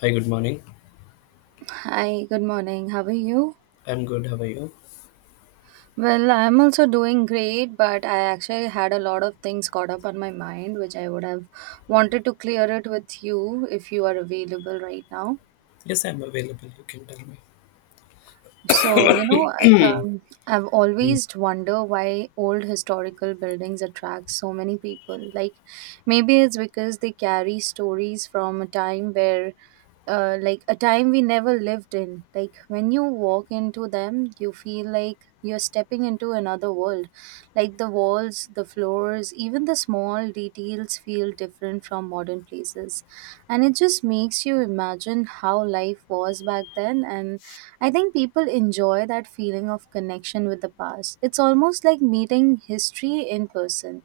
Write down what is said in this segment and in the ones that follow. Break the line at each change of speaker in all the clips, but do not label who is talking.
Hi, good morning.
Hi, good morning. How are you?
I'm good. How are you?
Well, I'm also doing great, but I actually had a lot of things caught up on my mind, which I would have wanted to clear it with you if you are available right now.
Yes, I'm available. You can tell me.
So, you know, I've
Yeah.
always wondered why old historical buildings attract so many people. Like, maybe it's because they carry stories from a time where, like, a time we never lived in. Like, when you walk into them, you feel like you're stepping into another world. Like, the walls, the floors, even the small details feel different from modern places. And it just makes you imagine how life was back then, and I think people enjoy that feeling of connection with the past. It's almost like meeting history in person.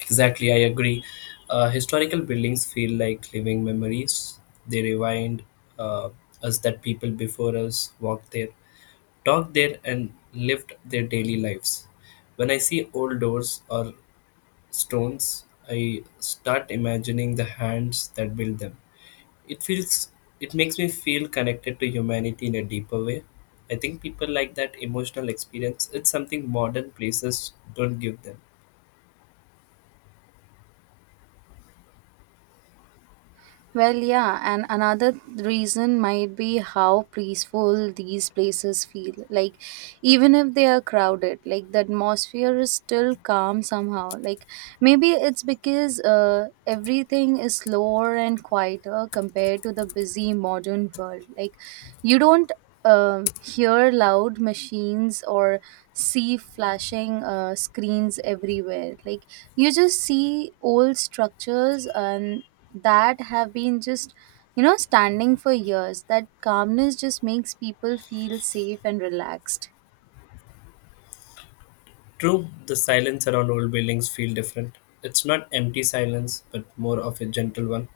Exactly, I agree. Historical buildings feel like living memories. They remind uh, us that people before us walked there, talked there, and lived their daily lives. When I see old doors or stones, I start imagining the hands that built them it feels it makes me feel connected to humanity in a deeper way. I think people like that emotional experience. It's something modern places don't give them.
Well, yeah, and another reason might be how peaceful these places feel. Like, even if they are crowded, like the atmosphere is still calm somehow. Like, maybe it's because everything is slower and quieter compared to the busy modern world. Like, you don't hear loud machines or see flashing screens everywhere. Like, you just see old structures and that have been just, you know, standing for years. That calmness just makes people feel safe and relaxed.
True, the silence around old buildings feel different. It's not empty silence, but more of a gentle one.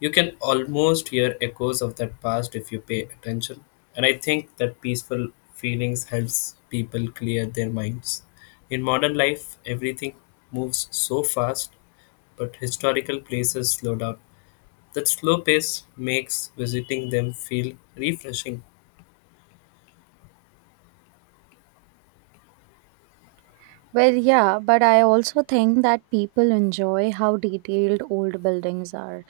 You can almost hear echoes of that past if you pay attention. And I think that peaceful feelings helps people clear their minds. In modern life, everything moves so fast, but historical places slow down. That slow pace makes visiting them feel refreshing.
Well, yeah, but I also think that people enjoy how detailed old buildings are.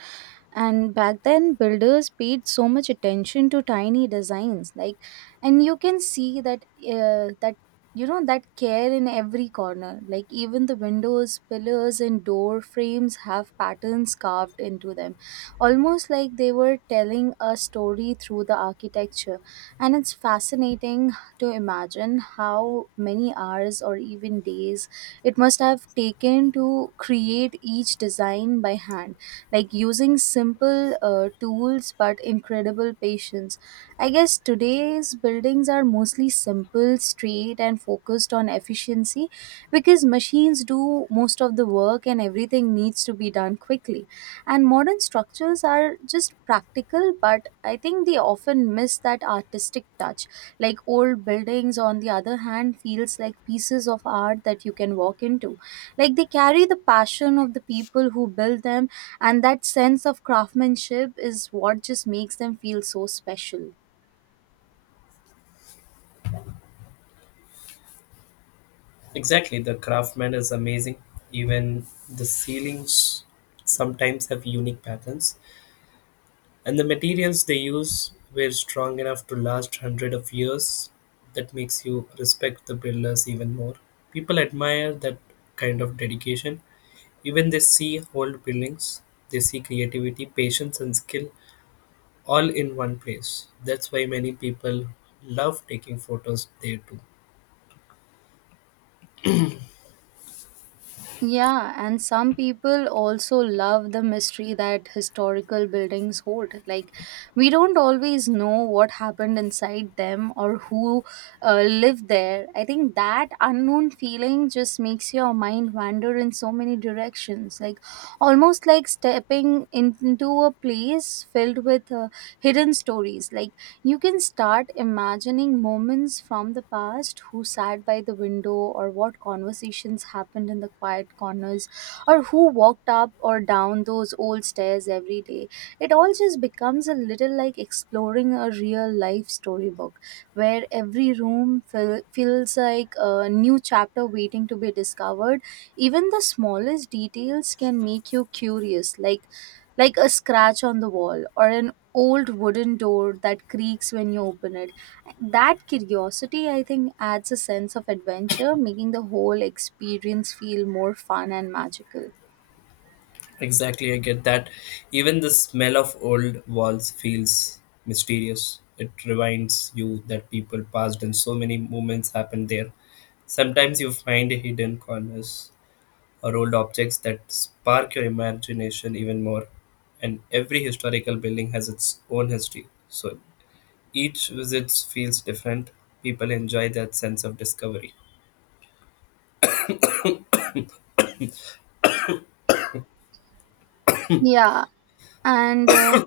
And back then, builders paid so much attention to tiny designs, like, and you can see that, you know, that care in every corner. Like even the windows, pillars, and door frames have patterns carved into them, almost like they were telling a story through the architecture. And it's fascinating to imagine how many hours or even days it must have taken to create each design by hand, like using simple tools but incredible patience. I guess today's buildings are mostly simple, straight, and focused on efficiency because machines do most of the work and everything needs to be done quickly. And modern structures are just practical, but I think they often miss that artistic touch. Like old buildings, on the other hand, feels like pieces of art that you can walk into, like they carry the passion of the people who built them, and that sense of craftsmanship is what just makes them feel so special.
Exactly, the craftsman is amazing. Even the ceilings sometimes have unique patterns, and the materials they use were strong enough to last hundred of years. That makes you respect the builders even more. People admire that kind of dedication. Even they see old buildings, they see creativity, patience, and skill all in one place. That's why many people love taking photos there too.
Yeah, and some people also love the mystery that historical buildings hold. Like, we don't always know what happened inside them or who lived there. I think that unknown feeling just makes your mind wander in so many directions. Like, almost like stepping into a place filled with hidden stories. Like, you can start imagining moments from the past, who sat by the window, or what conversations happened in the quiet corners, or who walked up or down those old stairs every day. It all just becomes a little like exploring a real life storybook where every room feels like a new chapter waiting to be discovered. Even the smallest details can make you curious, like a scratch on the wall or an old wooden door that creaks when you open it. That curiosity, I think, adds a sense of adventure, making the whole experience feel more fun and magical.
Exactly, I get that. Even the smell of old walls feels mysterious. It reminds you that people passed and so many moments happened there. Sometimes you find hidden corners or old objects that spark your imagination even more. And every historical building has its own history. So each visit feels different. People enjoy that sense of discovery.
Yeah, and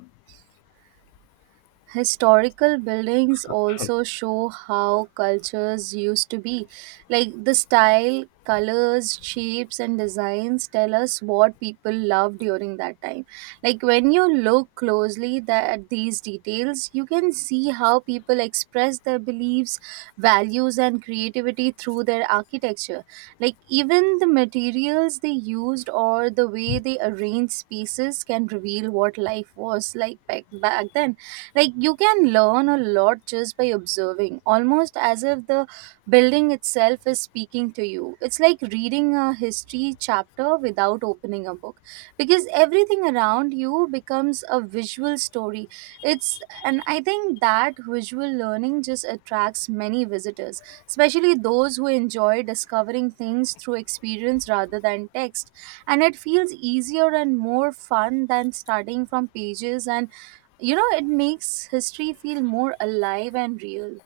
historical buildings also show how cultures used to be, like the style, colors, shapes, and designs tell us what people loved during that time. Like when you look closely at these details, you can see how people express their beliefs, values, and creativity through their architecture. Like even the materials they used or the way they arranged spaces can reveal what life was like back then. Like you can learn a lot just by observing, almost as if the building itself is speaking to you. It's like reading a history chapter without opening a book because everything around you becomes a visual story. It's and I think that visual learning just attracts many visitors, especially those who enjoy discovering things through experience rather than text. And it feels easier and more fun than studying from pages, and, you know, it makes history feel more alive and real.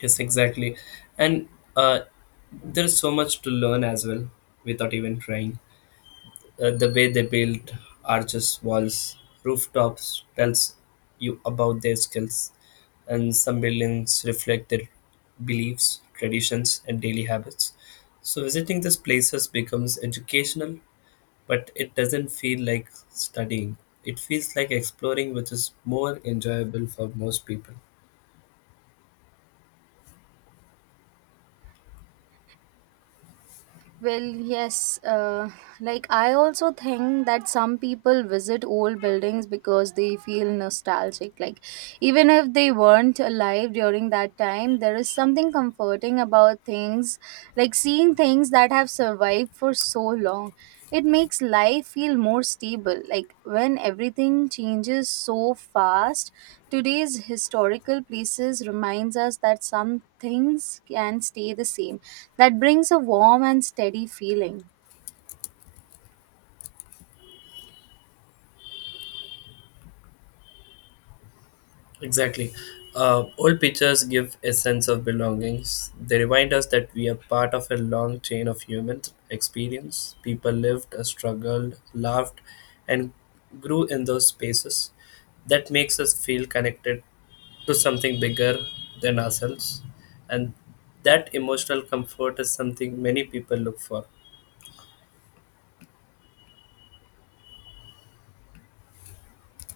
Yes, exactly. And uh, there's so much to learn as well without even trying. The way they build arches, walls, rooftops tells you about their skills. And some buildings reflect their beliefs, traditions, and daily habits. So visiting these places becomes educational, but it doesn't feel like studying. It feels like exploring, which is more enjoyable for most people.
Well, yes. Like, I also think that some people visit old buildings because they feel nostalgic. Like, even if they weren't alive during that time, there is something comforting about things, like seeing things that have survived for so long. It makes life feel more stable. Like, when everything changes so fast, today's historical places reminds us that some things can stay the same, that brings a warm and steady feeling.
Exactly. Old pictures give a sense of belongings. They remind us that we are part of a long chain of human experience. People lived, struggled, laughed, and grew in those spaces. That makes us feel connected to something bigger than ourselves. And that emotional comfort is something many people look for.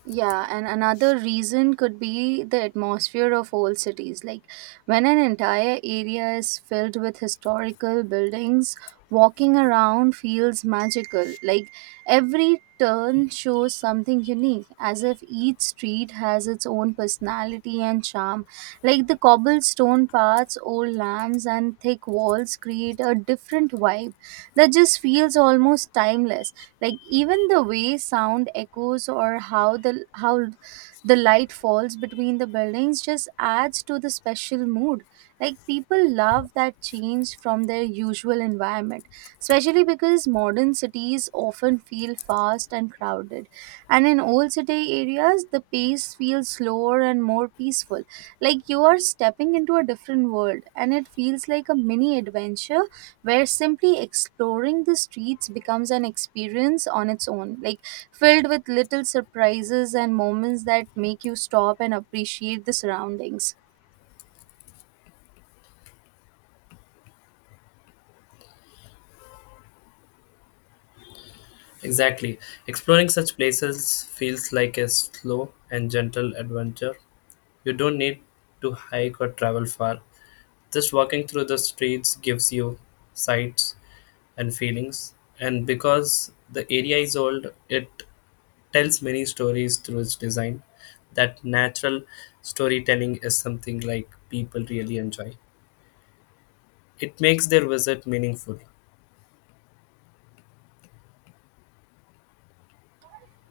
Yeah, and another reason could be the atmosphere of old cities. Like when an entire area is filled with historical buildings, walking around feels magical. Like every turn shows something unique, as if each street has its own personality and charm. Like the cobblestone paths, old lamps, and thick walls create a different vibe that just feels almost timeless. Like even the way sound echoes, or how the light falls between the buildings, just adds to the special mood. Like people love that change from their usual environment, especially because modern cities often feel fast and crowded. And in old city areas, the pace feels slower and more peaceful. Like you are stepping into a different world, and it feels like a mini adventure where simply exploring the streets becomes an experience on its own, like filled with little surprises and moments that make you stop and appreciate the surroundings.
Exactly. Exploring such places feels like a slow and gentle adventure. You don't need to hike or travel far. Just walking through the streets gives you sights and feelings. And because the area is old, it tells many stories through its design. That natural storytelling is something like people really enjoy. It makes their visit meaningful.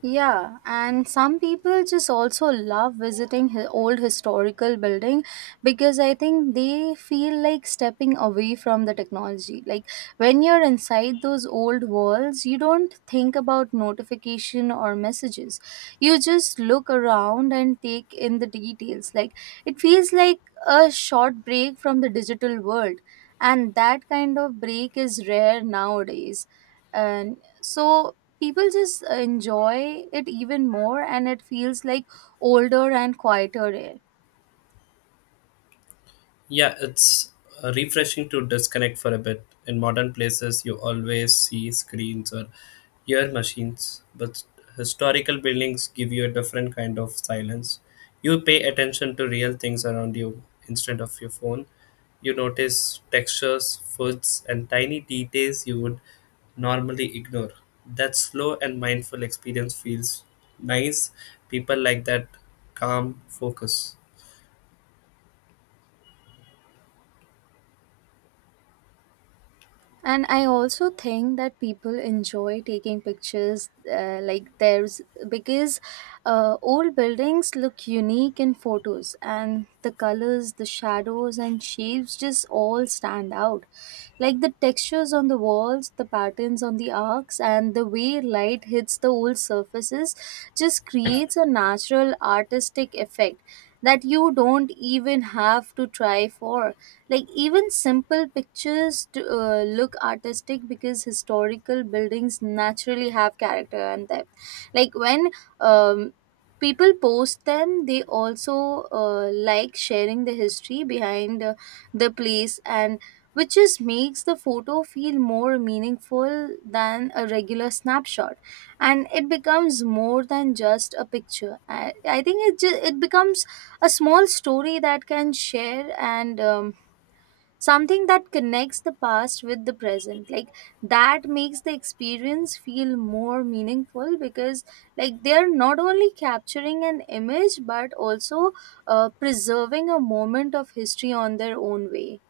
Yeah, and some people just also love visiting old historical building because I think they feel like stepping away from the technology. Like when you're inside those old walls, you don't think about notification or messages. You just look around and take in the details. Like it feels like a short break from the digital world, and that kind of break is rare nowadays. And so people just enjoy it even more, and it feels like older and quieter air.
Yeah, it's refreshing to disconnect for a bit. In modern places, you always see screens or ear machines, but historical buildings give you a different kind of silence. You pay attention to real things around you instead of your phone. You notice textures, foods, and tiny details you would normally ignore. That slow and mindful experience feels nice. People like that calm focus.
And I also think that people enjoy taking pictures, like there's because old buildings look unique in photos, and the colors, the shadows, and shapes just all stand out. Like the textures on the walls, the patterns on the arcs, and the way light hits the old surfaces just creates a natural artistic effect that you don't even have to try for. Like even simple pictures to, look artistic because historical buildings naturally have character and depth. Like when um, people post them, they also like sharing the history behind the place, and which just makes the photo feel more meaningful than a regular snapshot. And it becomes more than just a picture. I think it just, it becomes a small story that can share, and something that connects the past with the present. Like that makes the experience feel more meaningful because like they're not only capturing an image but also preserving a moment of history on their own way.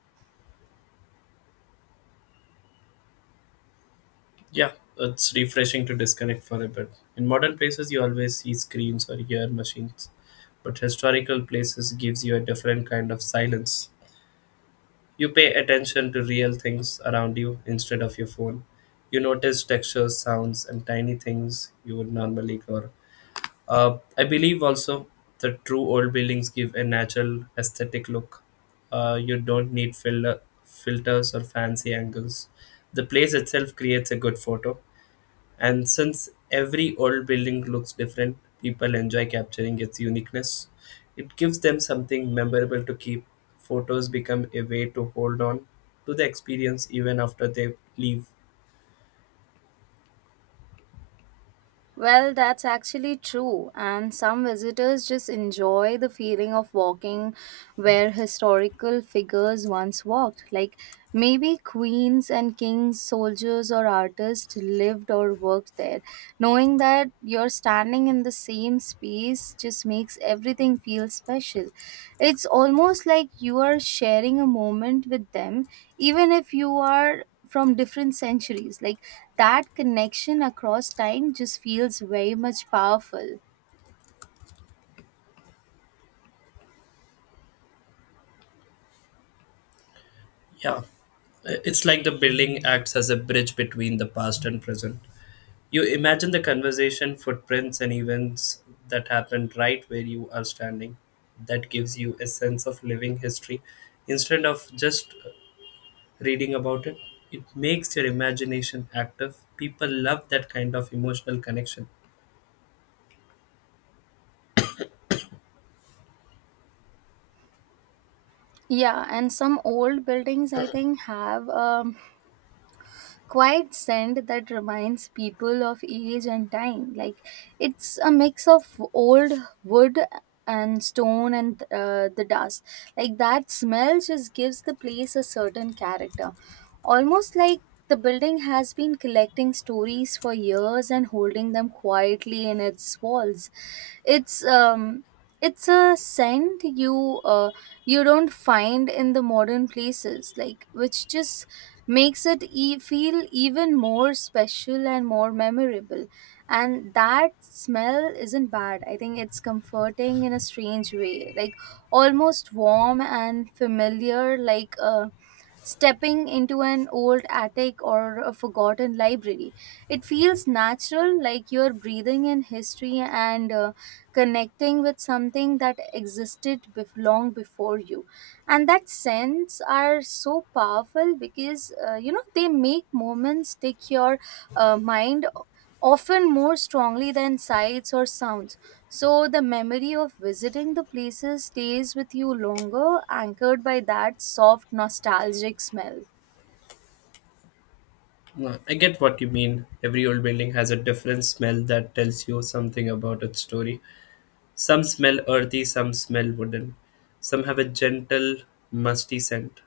Yeah, it's refreshing to disconnect for a bit. In modern places, you always see screens or hear machines, but historical places gives you a different kind of silence. You pay attention to real things around you instead of your phone. You notice textures, sounds, and tiny things you would normally ignore. I believe also the true old buildings give a natural aesthetic look. You don't need filters or fancy angles. The place itself creates a good photo, and since every old building looks different, people enjoy capturing its uniqueness. It gives them something memorable to keep. Photos become a way to hold on to the experience even after they leave.
Well, that's actually true, and some visitors just enjoy the feeling of walking where historical figures once walked. Like maybe queens and kings, soldiers, or artists lived or worked there. Knowing that you're standing in the same space just makes everything feel special. It's almost like you are sharing a moment with them, even if you are from different centuries. Like that connection across time just feels very much powerful.
Yeah, it's like the building acts as a bridge between the past and present. You imagine the conversation, footprints, and events that happened right where you are standing. That gives you a sense of living history instead of just reading about it. It makes your imagination active. People love that kind of emotional connection.
Yeah, and some old buildings I think have a quiet scent that reminds people of age and time. Like it's a mix of old wood and stone and the dust. Like that smell just gives the place a certain character. Almost like the building has been collecting stories for years and holding them quietly in its walls. It's um it's a scent you don't find in the modern places, like which just makes it feel even more special and more memorable. And that smell isn't bad. I think it's comforting in a strange way, like almost warm and familiar, like a stepping into an old attic or a forgotten library. It feels natural, like you're breathing in history and connecting with something that existed long before you. And that sense are so powerful because, you know, they make moments take your mind often more strongly than sights or sounds, so the memory of visiting the places stays with you longer, anchored by that soft nostalgic smell.
No, I get what you mean. Every old building has a different smell that tells you something about its story. Some smell earthy, some smell wooden. Some have a gentle, musty scent.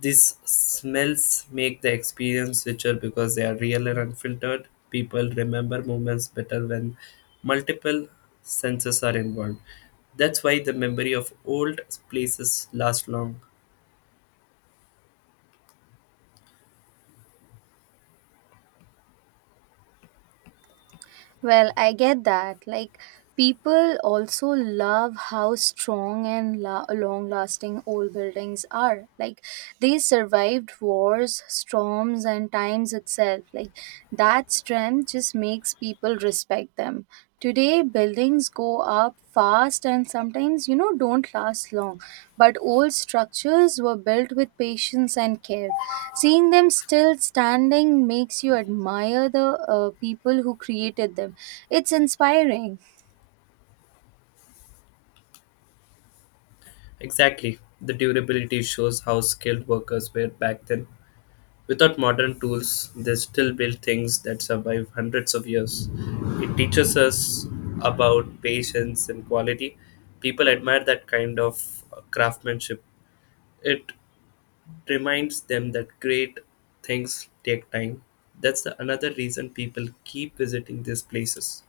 These smells make the experience richer because they are real and unfiltered. People remember moments better when multiple senses are involved. That's why the memory of old places lasts long.
Well, I get that. Like people also love how strong and long-lasting old buildings are. Like they survived wars, storms, and times itself. Like that strength just makes people respect them. Today, buildings go up fast and sometimes, you know, don't last long. But old structures were built with patience and care. Seeing them still standing makes you admire the people who created them. It's inspiring.
Exactly. The durability shows how skilled workers were back then. Without modern tools, they still build things that survive hundreds of years. It teaches us about patience and quality. People admire that kind of craftsmanship. It reminds them that great things take time. That's the another reason people keep visiting these places.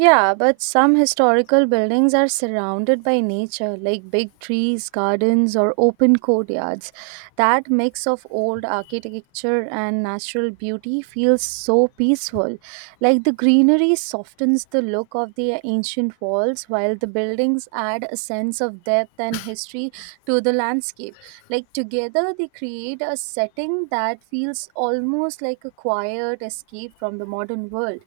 Yeah, but some historical buildings are surrounded by nature, like big trees, gardens, or open courtyards. That mix of old architecture and natural beauty feels so peaceful. Like, the greenery softens the look of the ancient walls, while the buildings add a sense of depth and history to the landscape. Like together, they create a setting that feels almost like a quiet escape from the modern world,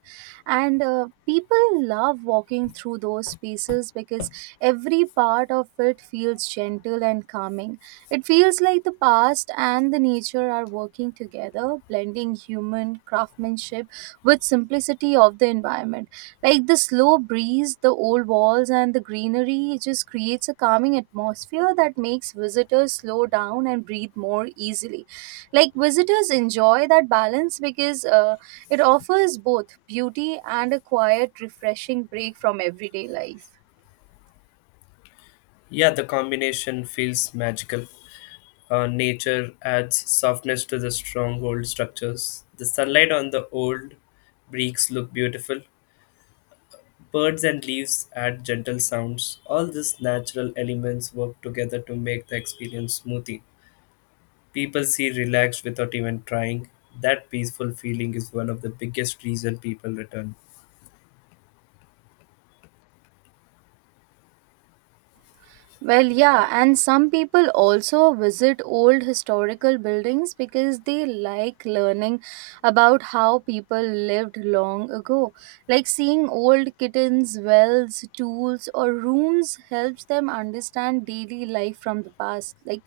and people love walking through those spaces because every part of it feels gentle and calming. It feels like the past and the nature are working together, blending human craftsmanship with simplicity of the environment. Like the slow breeze, the old walls, and the greenery, it just creates a calming atmosphere that makes visitors slow down and breathe more easily. Like visitors enjoy that balance because it offers both beauty and a quiet, refreshing break from everyday life.
Yeah, the combination feels magical. Nature adds softness to the stronghold structures. The sunlight on the old bricks look beautiful. Birds and leaves add gentle sounds. All these natural elements work together to make the experience smoothie. People see relaxed without even trying. That peaceful feeling is one of the biggest reason people return.
Well, yeah, and some people also visit old historical buildings because they like learning about how people lived long ago. Like, seeing old kittens, wells, tools, or rooms helps them understand daily life from the past. Like,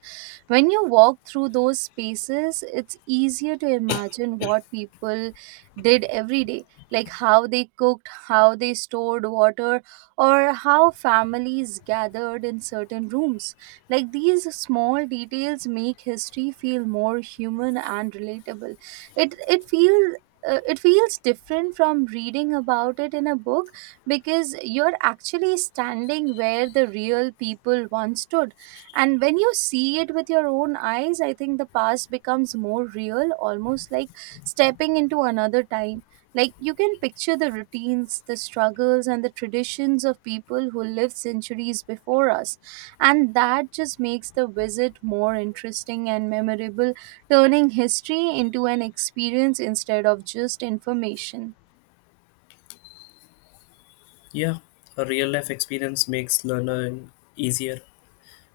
when you walk through those spaces, it's easier to imagine what people did every day, like how they cooked, how they stored water, or how families gathered in certain rooms. Like, these small details make history feel more human and relatable. It it feels it feels different from reading about it in a book, because you're actually standing where the real people once stood, and when you see it with your own eyes, I think the past becomes more real, almost like stepping into another time. Like, you can picture the routines, the struggles, and the traditions of people who lived centuries before us. And that just makes the visit more interesting and memorable, turning history into an experience instead of just information.
Yeah, a real life experience makes learning easier.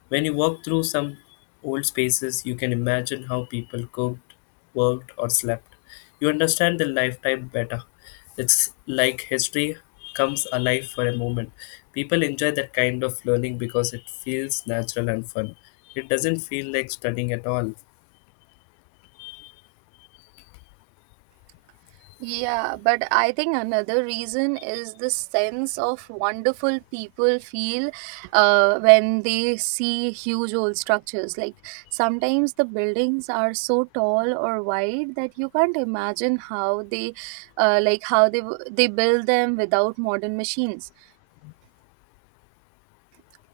When you walk through some old spaces, you can imagine how people cooked, worked, or slept. You understand their lifetime better. It's like history comes alive for a moment. People enjoy that kind of learning because it feels natural and fun. It doesn't feel like studying at all.
Yeah, but I think another reason is the sense of wonderful people feel when they see huge old structures. Like, sometimes the buildings are so tall or wide that you can't imagine how they, like how they build them without modern machines.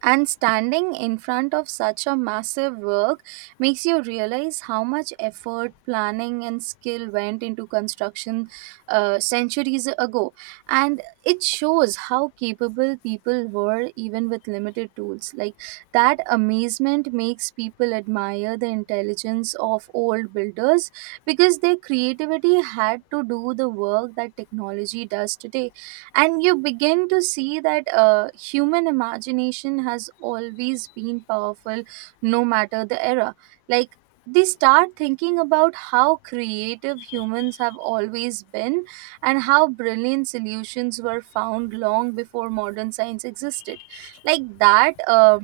And standing in front of such a massive work makes you realize how much effort, planning, and skill went into construction centuries ago. And it shows how capable people were even with limited tools. Like, that amazement makes people admire the intelligence of old builders, because their creativity had to do the work that technology does today, and you begin to see that human imagination has always been powerful, no matter the era. Like, they start thinking about how creative humans have always been, and how brilliant solutions were found long before modern science existed. like that uh,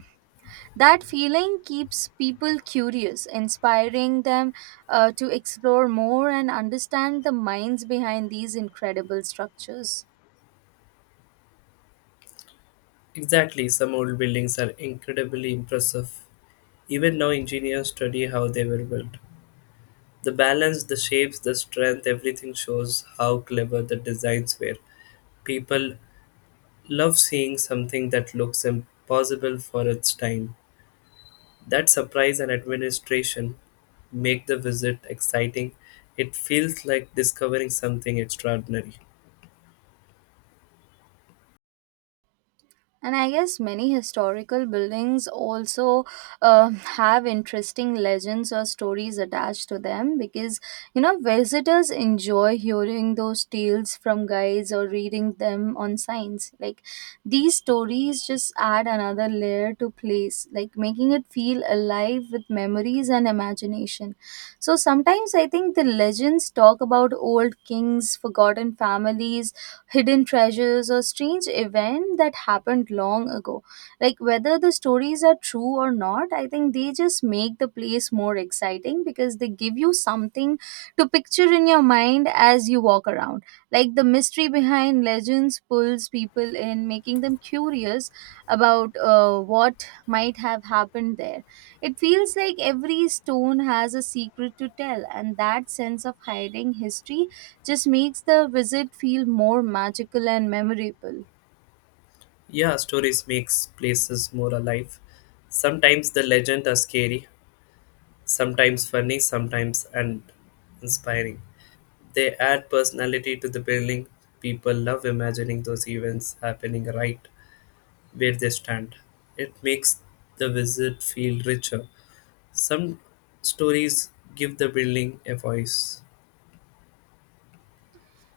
that feeling keeps people curious, inspiring them to explore more and understand the minds behind these incredible structures.
Exactly, some old buildings are incredibly impressive. Even now, engineers study how they were built. The balance, the shapes, the strength, everything shows how clever the designs were. People love seeing something that looks impossible for its time. That surprise and administration make the visit exciting. It feels like discovering something extraordinary.
And I guess many historical buildings also have interesting legends or stories attached to them because, you know, visitors enjoy hearing those tales from guides or reading them on signs. Like, these stories just add another layer to place, like making it feel alive with memories and imagination. So sometimes I think the legends talk about old kings, forgotten families, hidden treasures, or strange event that happened long ago. Like, whether the stories are true or not, I think they just make the place more exciting because they give you something to picture in your mind as you walk around. Like, the mystery behind legends pulls people in, making them curious about what might have happened there. It feels like every stone has a secret to tell, and that sense of hiding history just makes the visit feel more magical and memorable.
Yeah, stories makes places more alive. Sometimes the legends are scary, sometimes funny, sometimes and inspiring. They add personality to the building. People love imagining those events happening right where they stand. It makes the visit feel richer. Some stories give the building a voice.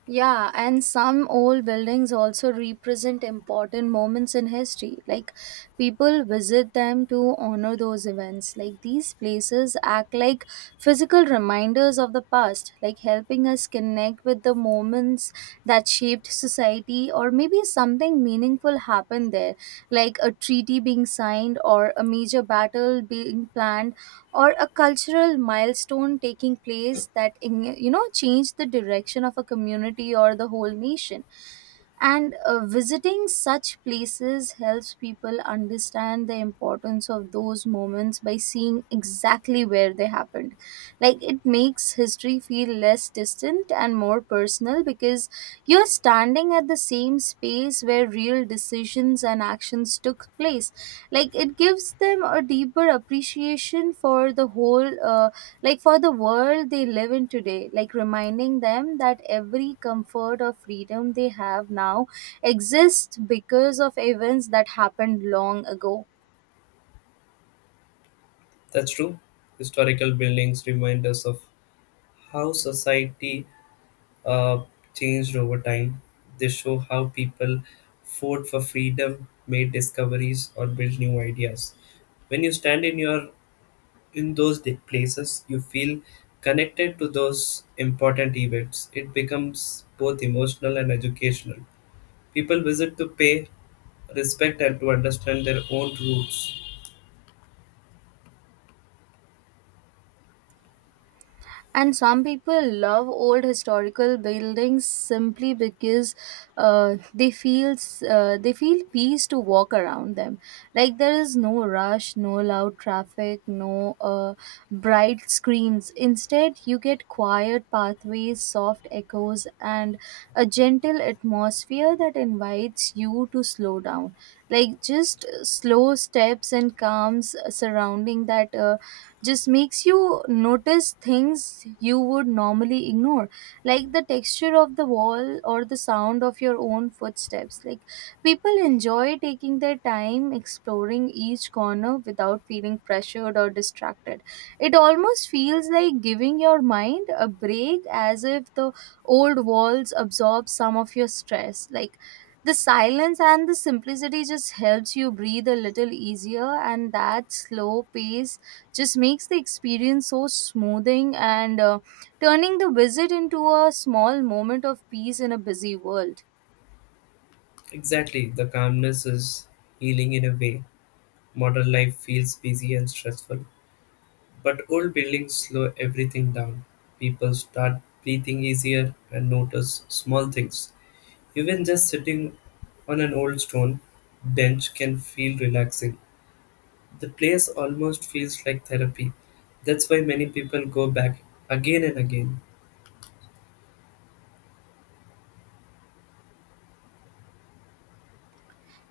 Yeah, and some old buildings also represent important moments in history. Like, people visit them to honor those events. Like, these places act like physical reminders of the past, like helping us connect with the moments that shaped society, or maybe something meaningful happened there, like a treaty being signed, or a major battle being planned, or a cultural milestone taking place that you know changed the direction of a community or the whole nation. And visiting such places helps people understand the importance of those moments by seeing exactly where they happened. Like, it makes history feel less distant and more personal, because you're standing at the same space where real decisions and actions took place. Like, it gives them a deeper appreciation for the whole like for the world they live in today, like reminding them that every comfort or freedom they have now exists because of events that happened long ago.
That's true. Historical buildings remind us of how society uh, changed over time. They show how people fought for freedom, made discoveries, or built new ideas. When you stand in those places, you feel connected to those important events. It becomes both emotional and educational. People visit to pay respect and to understand their own roots.
And some people love old historical buildings simply because uh, they feel they feel peace to walk around them. Like, there is no rush, no loud traffic, no bright screens. Instead, you get quiet pathways, soft echoes, and a gentle atmosphere that invites you to slow down. Like, just slow steps and calms surrounding that just makes you notice things you would normally ignore, like the texture of the wall or the sound of your own footsteps. Like, people enjoy taking their time exploring each corner without feeling pressured or distracted. It almost feels like giving your mind a break, as if the old walls absorb some of your stress. Like, the silence and the simplicity just helps you breathe a little easier, and that slow pace just makes the experience so smoothing, and turning the visit into a small moment of peace in a busy world.
Exactly, the calmness is healing in a way. Modern life feels busy and stressful, but old buildings slow everything down. People start breathing easier and notice small things. Even just sitting on an old stone bench can feel relaxing. The place almost feels like therapy. That's why many people go back again and again.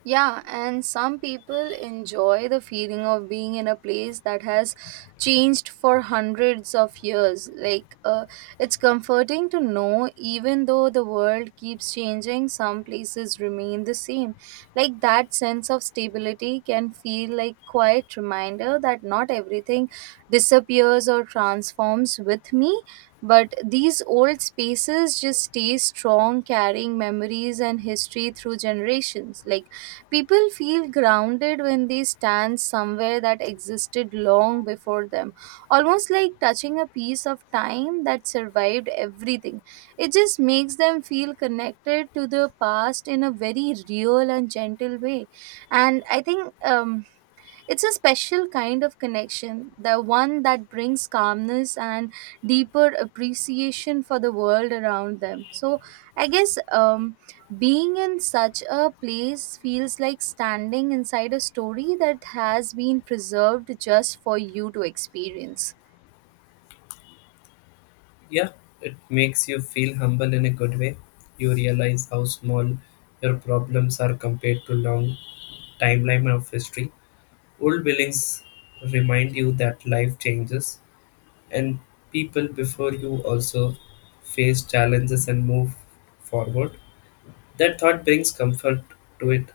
Yeah, and some people enjoy the feeling of being in a place that has changed for hundreds of years. Like, it's comforting to know even though the world keeps changing, some places remain the same. Like, that sense of stability can feel like quiet reminder that not everything disappears or transforms with me. But these old spaces just stay strong, carrying memories and history through generations. Like, people feel grounded when they stand somewhere that existed long before them, almost like touching a piece of time that survived everything. It just makes them feel connected to the past in a very real and gentle way. And I think it's a special kind of connection, the one that brings calmness and deeper appreciation for the world around them. So, I guess being in such a place feels like standing inside a story that has been preserved just for you to experience.
Yeah, it makes you feel humble in a good way. You realize how small your problems are compared to long timeline of history. Old buildings remind you that life changes, and people before you also face challenges and move forward. That thought brings comfort to it.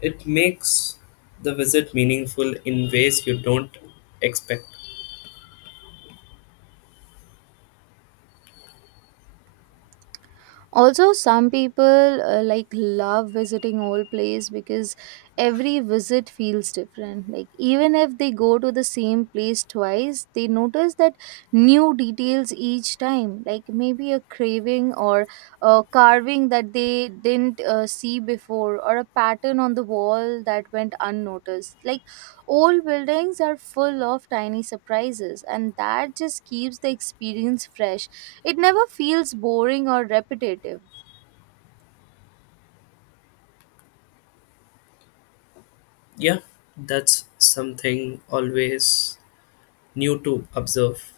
It makes the visit meaningful in ways you don't expect.
Also, some people like love visiting old place because every visit feels different. Like, even if they go to the same place twice, they notice that new details each time, like maybe a craving or a carving that they didn't see before, or a pattern on the wall that went unnoticed. Like, old buildings are full of tiny surprises, and that just keeps the experience fresh. It never feels boring or repetitive.
Yeah, that's something always new to observe.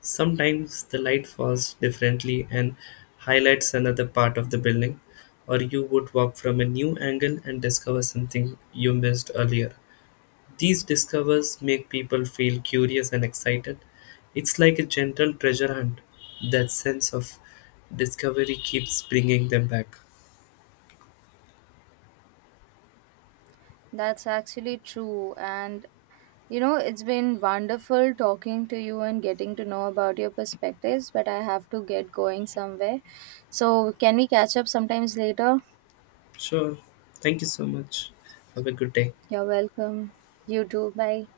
Sometimes the light falls differently and highlights another part of the building, or you would walk from a new angle and discover something you missed earlier. These discovers make people feel curious and excited. It's like a gentle treasure hunt. That sense of discovery keeps bringing them back.
That's actually true. And you know, it's been wonderful talking to you and getting to know about your perspectives, but I have to get going somewhere. So, can we catch up sometimes later?
Sure. Thank you so much. Have a good day.
You're welcome. You too. Bye.